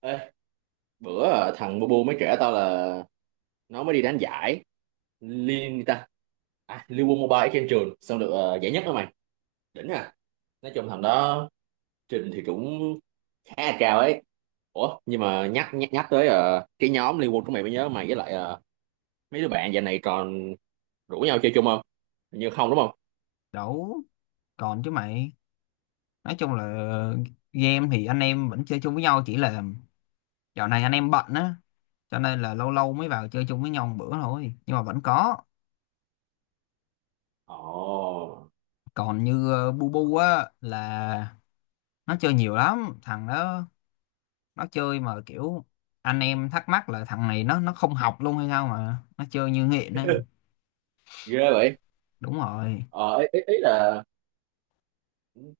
Ê, bữa thằng Bubu mới kể tao là nó mới đi đánh giải liên gì ta, à, Liên quân Mobile trên trường xong được giải nhất đó mày. Đỉnh à. Nói chung thằng đó trình thì cũng khá là cao ấy. Ủa nhưng mà nhắc nhắc, nhắc tới cái nhóm Liên quân của mày mới nhớ, mày với lại mấy đứa bạn giờ này còn rủ nhau chơi chung không? Hình như không đúng không? Đủ. Còn chứ mày. Nói chung là game thì anh em vẫn chơi chung với nhau, chỉ là dạo này anh em bận á, cho nên là lâu lâu mới vào chơi chung với nhau một bữa thôi, nhưng mà vẫn có. Ồ. Còn như bu bu á, là nó chơi nhiều lắm thằng đó. Nó chơi mà kiểu anh em thắc mắc là thằng này nó không học luôn hay sao mà nó chơi như nghiện ấy. Ghê vậy. Đúng rồi. Ý là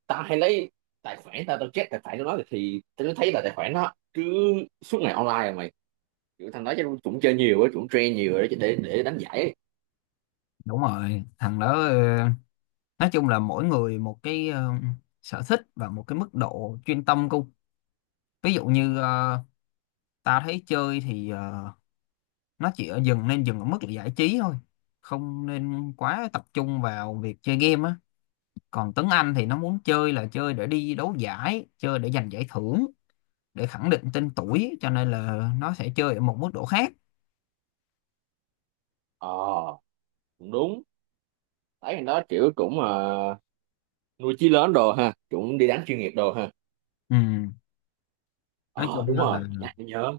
tao hay lấy tài khoản, tao tao check tài khoản của nó thì tao thấy là tài khoản nó cứ suốt ngày online mà. Kiểu thằng đó chắc cũng chơi nhiều á, cũng train nhiều rồi đó, để đánh giải ấy. Đúng rồi, thằng đó nói chung là mỗi người một cái sở thích và một cái mức độ chuyên tâm cô. Ví dụ như tao thấy chơi thì nó chỉ ở dừng nên dừng ở mức là giải trí thôi, không nên quá tập trung vào việc chơi game á. Còn Tuấn Anh thì nó muốn chơi là chơi để đi đấu giải, chơi để giành giải thưởng, để khẳng định tên tuổi, cho nên là nó sẽ chơi ở một mức độ khác. Ờ, cũng đúng. Thấy thằng đó kiểu cũng nuôi chí lớn đồ ha, cũng đi đánh chuyên nghiệp đồ ha. Ừ. Nói Ờ, chung đúng là rồi, mà nhắc mới nhớ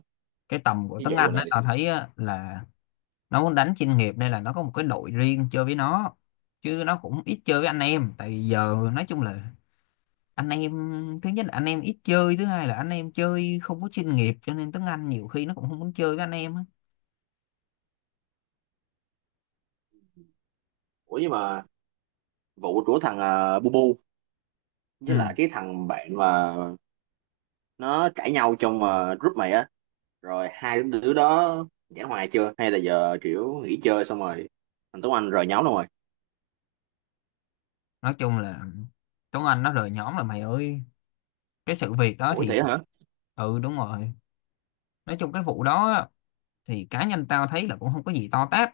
cái tầm của cái Tuấn vụ Anh á, này. tao thấy á, là nó muốn đánh chuyên nghiệp, nên là nó có một cái đội riêng chơi với nó, chứ nó cũng ít chơi với anh em. Tại vì giờ nói chung là anh em, thứ nhất là anh em ít chơi, thứ hai là anh em chơi không có chuyên nghiệp, cho nên Tuấn Anh nhiều khi nó cũng không muốn chơi với anh em á. Ủa nhưng mà vụ của thằng Bu Bu với Ừ. lại cái thằng bạn mà nó cãi nhau trong group mày á, rồi hai đứa đó giải hòa chưa hay là giờ kiểu nghỉ chơi xong rồi thằng Tuấn Anh rời nhóm luôn rồi? Nói chung là Tuấn Anh nó rời nhóm là mày ơi, cái sự việc đó Ủa thì thế hả? ừ đúng rồi. Nói chung cái vụ đó á, thì cá nhân tao thấy là cũng không có gì to tát.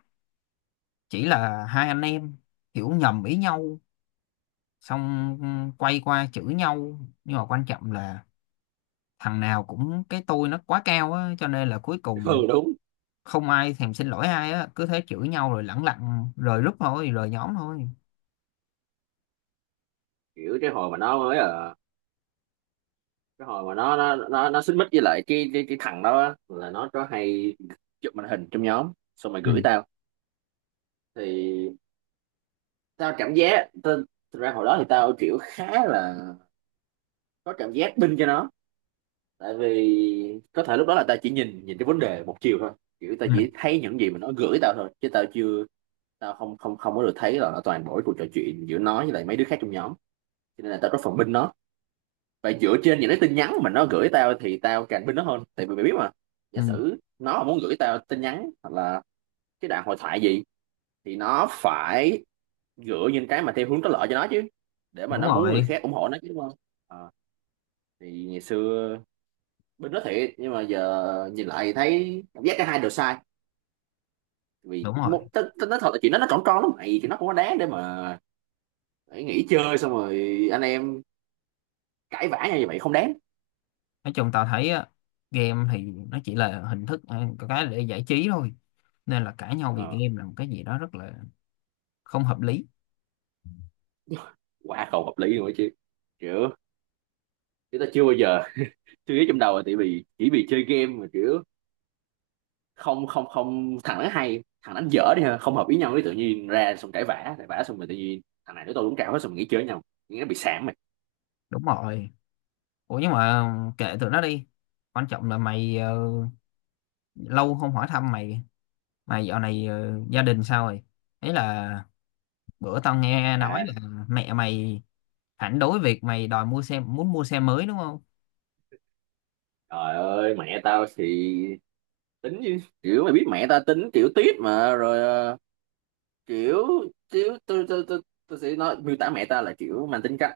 Chỉ là hai anh em hiểu nhầm ý nhau, xong quay qua chửi nhau, nhưng mà quan trọng là thằng nào cũng cái tôi nó quá cao á, cho nên là cuối cùng Ừ đúng. không ai thèm xin lỗi ai á, cứ thế chửi nhau rồi lẳng lặng rời group thôi, rời nhóm thôi. Kiểu cái hồi mà nó mới cái hồi mà nó xích mích với lại cái thằng đó á, là nó có hay chụp màn hình trong nhóm xong rồi Ừ, gửi tao. Thì tao cảm giác tao, thật ra hồi đó thì tao kiểu khá là có cảm giác binh cho nó, tại vì có thể lúc đó là tao chỉ nhìn nhìn cái vấn đề một chiều thôi. Kiểu tao ừ, chỉ thấy những gì mà nó gửi tao thôi, chứ tao chưa tao không không không có được thấy là toàn bộ cái cuộc trò chuyện giữa nó với lại mấy đứa khác trong nhóm, cho nên là tao có phần binh nó. Vậy dựa trên những cái tin nhắn mà nó gửi tao thì tao càng tin nó hơn. Tại vì mày biết mà, giả ừ. sử nó mà muốn gửi tao tin nhắn hoặc là cái đoạn hội thoại gì thì nó phải gửi những cái mà theo hướng có lợi cho nó chứ. Để mà Đúng nó muốn người rồi. khác ủng hộ nó chứ đúng không? Ờ, thì ngày xưa bên đó thiệt, nhưng mà giờ nhìn lại thì thấy cảm giác cả hai đều sai. Vì Đúng rồi. một nói thật là chuyện đó nó còn con lắm mày, thì nó không có đáng để mà phải nghỉ chơi xong rồi anh em cãi vã nhau như vậy, không đáng. Nói chung tao thấy á, game thì nó chỉ là hình thức có cái để giải trí thôi, nên là cãi nhau vì Ờ, game là một cái gì đó rất là không hợp lý. quá không hợp lý luôn ấy chứ. Kiểu chúng ta chưa bao giờ suy nghĩ trong đầu là tại vì chỉ vì chơi game mà kiểu không không không, thằng đánh hay thằng đánh dở đi ha, không hợp ý nhau cái tự nhiên ra xong cãi vã cãi vã, xong rồi tự nhiên thằng này nói tôi đúng cao hết, xong mình nghĩ chơi với nhau, nghĩ nó bị sảng mày. Đúng rồi. Ủa nhưng mà kệ tụi nó đi, quan trọng là mày lâu không hỏi thăm mày. Mày dạo này gia đình sao rồi? Ấy là bữa tao nghe nói À, là mẹ mày phản đối việc mày đòi mua xe, muốn mua xe mới đúng không? trời ơi, mẹ tao thì tính chứ. Kiểu mày biết mẹ tao tính kiểu tiết mà rồi, ờ, kiểu kiểu tôi sẽ nói miêu tả mẹ tao là kiểu mang tính cách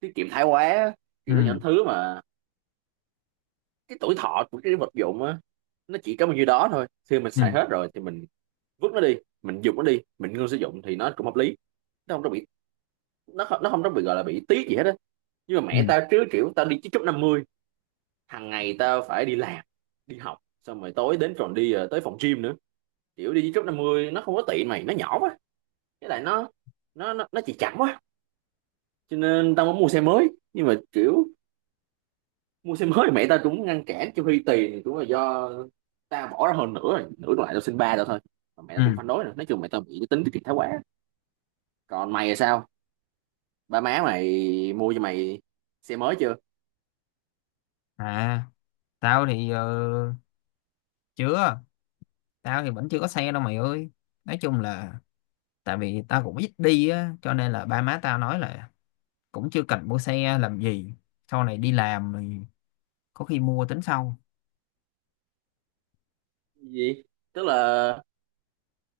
tiết kiệm thái quá. Kiểu đó, Ừ những thứ mà cái tuổi thọ của cái vật dụng á nó chỉ có bao nhiêu đó thôi, khi mình ừ xài hết rồi thì mình vứt nó đi, mình dùng nó đi mình ngưng sử dụng thì nó cũng hợp lý. Nó không có bị nó không, nó không có bị gọi là bị tiếc gì hết á. Nhưng mà ừ mẹ tao chứ, kiểu tao đi chích chút 50, hàng ngày tao phải đi làm, đi học xong rồi tối đến còn đi tới phòng gym nữa. Kiểu đi chích chút 50 nó không có tiện mày, nó nhỏ quá, với lại nó chỉ chậm quá, cho nên tao muốn mua xe mới. Nhưng mà kiểu mua xe mới thì mẹ tao cũng ngăn cản, cho Huy tiền cũng là do tao bỏ ra hơn, nữa rồi nửa còn lại tao xin ba tao thôi, mà mẹ tao cũng ừ. phản đối nữa. Nói chung mẹ tao bị cái tính tiết kiệm thái quá. Còn mày là sao, ba má mày mua cho mày xe mới chưa? À, tao thì chưa. Tao thì vẫn chưa có xe đâu mày ơi. Nói chung là tại vì tao cũng ít đi á, cho nên là ba má tao nói là cũng chưa cần mua xe làm gì, sau này đi làm thì có khi mua tính sau. Gì? Tức là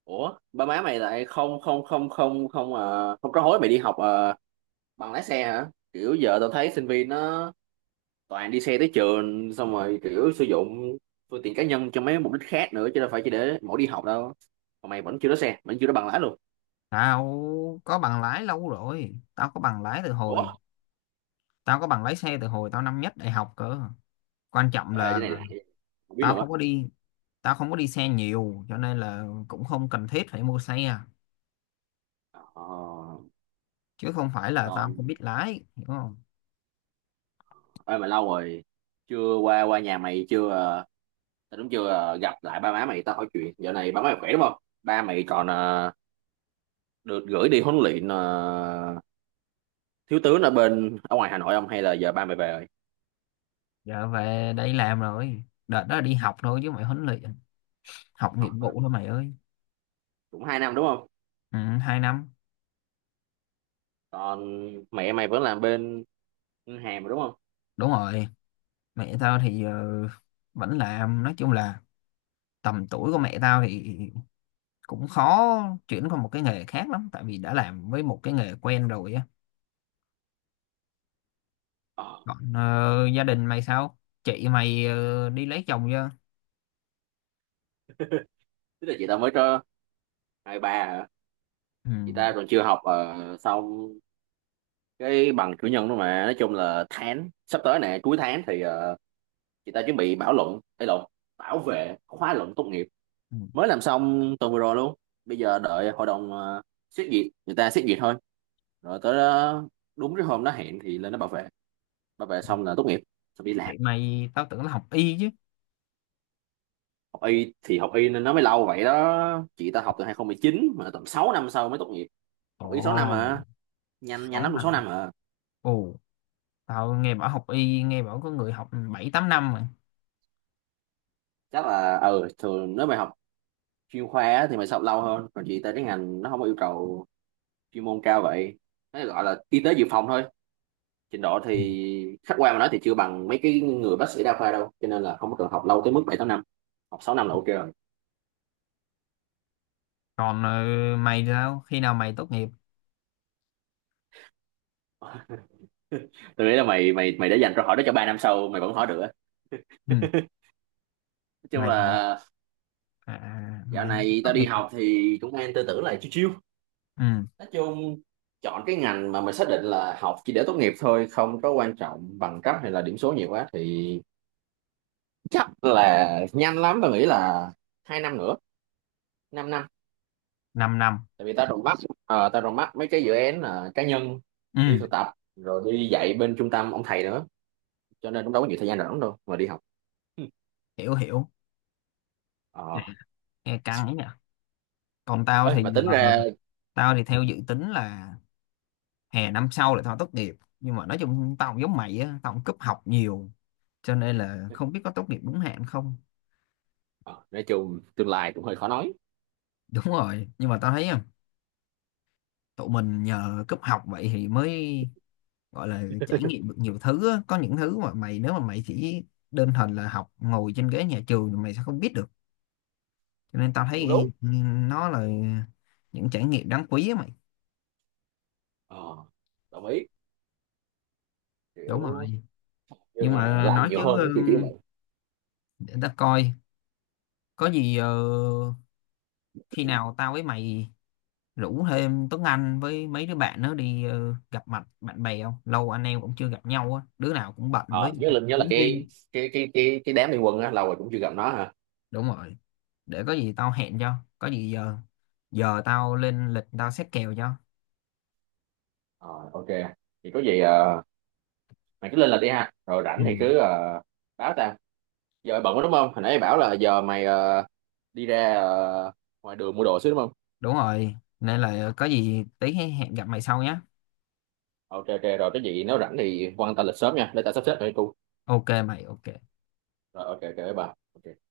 ủa ba má mày lại không không không không không không có hối mày đi học bằng lái xe hả? Kiểu giờ tao thấy sinh viên nó toàn đi xe tới trường xong rồi kiểu sử dụng phương tiện cá nhân cho mấy mục đích khác nữa chứ đâu phải chỉ để mỗi đi học đâu, mà mày vẫn chưa có xe, vẫn chưa có bằng lái luôn? Tao có bằng lái lâu rồi, Ủa? Tao có bằng lái xe từ hồi tao năm nhất đại học cơ. Quan trọng Ê, cái là này là không biết tao luôn á. không có đi tao không có đi xe nhiều, cho nên là cũng không cần thiết phải mua xe, Ờ, chứ không phải là tao còn không biết lái, hiểu không? ơi mà lâu rồi chưa qua qua nhà mày, chưa tao đúng chưa gặp lại ba má mày, tao hỏi chuyện dạo này ba má mày khỏe đúng không? Ba mày còn được gửi đi huấn luyện thiếu tướng ở bên, ở ngoài Hà Nội không, hay là giờ ba mày về rồi? Giờ về đây làm rồi, đợt đó đi học thôi chứ mày, huấn luyện học nghiệp Học hả? vụ thôi mày ơi. Cũng 2 năm đúng không? Ừ, hai năm. Còn mẹ mày vẫn làm bên ngân hàng mà đúng không? Đúng rồi. Mẹ tao thì vẫn làm. Nói chung là tầm tuổi của mẹ tao thì cũng khó chuyển qua một cái nghề khác lắm, tại vì đã làm với một cái nghề quen rồi á. ờ, Còn gia đình mày sao? Chị mày đi lấy chồng chưa? Tức là chị tao mới cho 23 hả? Ừ. Chị ta còn chưa học xong cái bằng cử nhân đó mà. Nói chung là tháng sắp tới nè, cuối tháng thì chị ta chuẩn bị bảo vệ khóa luận tốt nghiệp. Ừ. Mới làm xong tuần vừa rồi luôn. Bây giờ đợi hội đồng xét duyệt, người ta xét duyệt thôi, rồi tới đó, đúng cái hôm nó hẹn thì lên nó bảo vệ. Bảo vệ xong là tốt nghiệp, xong đi Chị làm. mày tao tưởng là học y chứ. Học y thì học y nên nó mới lâu vậy đó, chị ta học từ 2019 mà tầm 6 năm sau mới tốt nghiệp. Học y 6 năm Ồ, à? Nhanh nhanh sáu lắm cũng 6 năm. năm à. Ồ. Tao nghe bảo học y, nghe bảo có người học bảy tám năm mà. Chắc là ừ thường nếu mày học chuyên khoa á, thì mày sẽ học lâu hơn. Còn chị ta cái ngành nó không có yêu cầu chuyên môn cao vậy, nó gọi là y tế dự phòng thôi, trình độ Ừ. thì khách quan mà nói thì chưa bằng mấy cái người bác sĩ đa khoa đâu, cho nên là không có cần học lâu tới mức 7 8 năm. Học 6 năm là ok rồi. Còn mày thì sao? Khi nào mày tốt nghiệp? Tôi nghĩ là mày mày mày đã dành câu hỏi đó cho 3 năm sau mày vẫn hỏi được á. Ừ. Nói chung Mày, mày, là à, dạo mày này tốt tao đi nghiệp. học thì cũng đang tư tưởng là chiêu chiêu. Ừ. Nói chung chọn cái ngành mà mình xác định là học chỉ để tốt nghiệp thôi, không có quan trọng bằng cấp hay là điểm số nhiều quá thì chắc là nhanh lắm, tao nghĩ là 2 năm nữa, 5 năm. 5 năm. Năm. Tại vì tao còn mắt mấy cái dự án cá nhân, đi Ừ. thực tập rồi đi dạy bên trung tâm ông thầy nữa, cho nên cũng đâu có nhiều thời gian rảnh đâu mà đi học. Ừ. Hiểu, hiểu. Dạ. Ờ, Nghe căng ấy nhỉ. Còn tao ơi thì mà giờ, tính ra tao thì theo dự tính là hè năm sau là tao tốt nghiệp. Nhưng mà nói chung tao cũng giống mày á, tao cũng cúp học nhiều, cho nên là không biết có tốt nghiệp đúng hạn không. ờ, nói chung tương lai cũng hơi khó nói. Đúng rồi, nhưng mà tao thấy à, tụi mình nhờ cúp học vậy thì mới gọi là trải nghiệm được nhiều thứ á. Có những thứ mà mày, nếu mà mày chỉ đơn thuần là học ngồi trên ghế nhà trường thì mày sẽ không biết được, cho nên tao Đúng thấy đúng. ừ, nó là những trải nghiệm đáng quý á mày. Ờ, đồng ý. Đúng Kiểu rồi. Nhưng nhưng mà mà làm nói chứ nhiều ừ, hơn thì tiếng vậy. để ta coi có gì khi nào tao với mày rủ thêm Tuấn Anh với mấy đứa bạn nữa đi gặp mặt bạn bè, không lâu anh em cũng chưa gặp nhau á, đứa nào cũng bận Ờ, với nhớ là hướng cái riêng. cái cái cái cái đám liên quân á lâu rồi cũng chưa gặp nó ha. Đúng rồi, để có gì tao hẹn cho, có gì giờ giờ tao lên lịch tao xét kèo cho. Ờ, ok. Thì có gì mày cứ lên là đi ha, rồi rảnh Ừ. thì cứ báo tao. Giờ mày bận quá đúng không? Hồi nãy mày bảo là giờ mày đi ra ngoài đường mua đồ xíu đúng không? Đúng rồi, nên là có gì tí hẹn gặp mày sau nhé. Ok ok rồi, cái gì nếu rảnh thì quan tâm lịch sớm nha, để tao sắp xếp cho cô. Ok mày, ok. Rồi ok ok bye bye. Ok.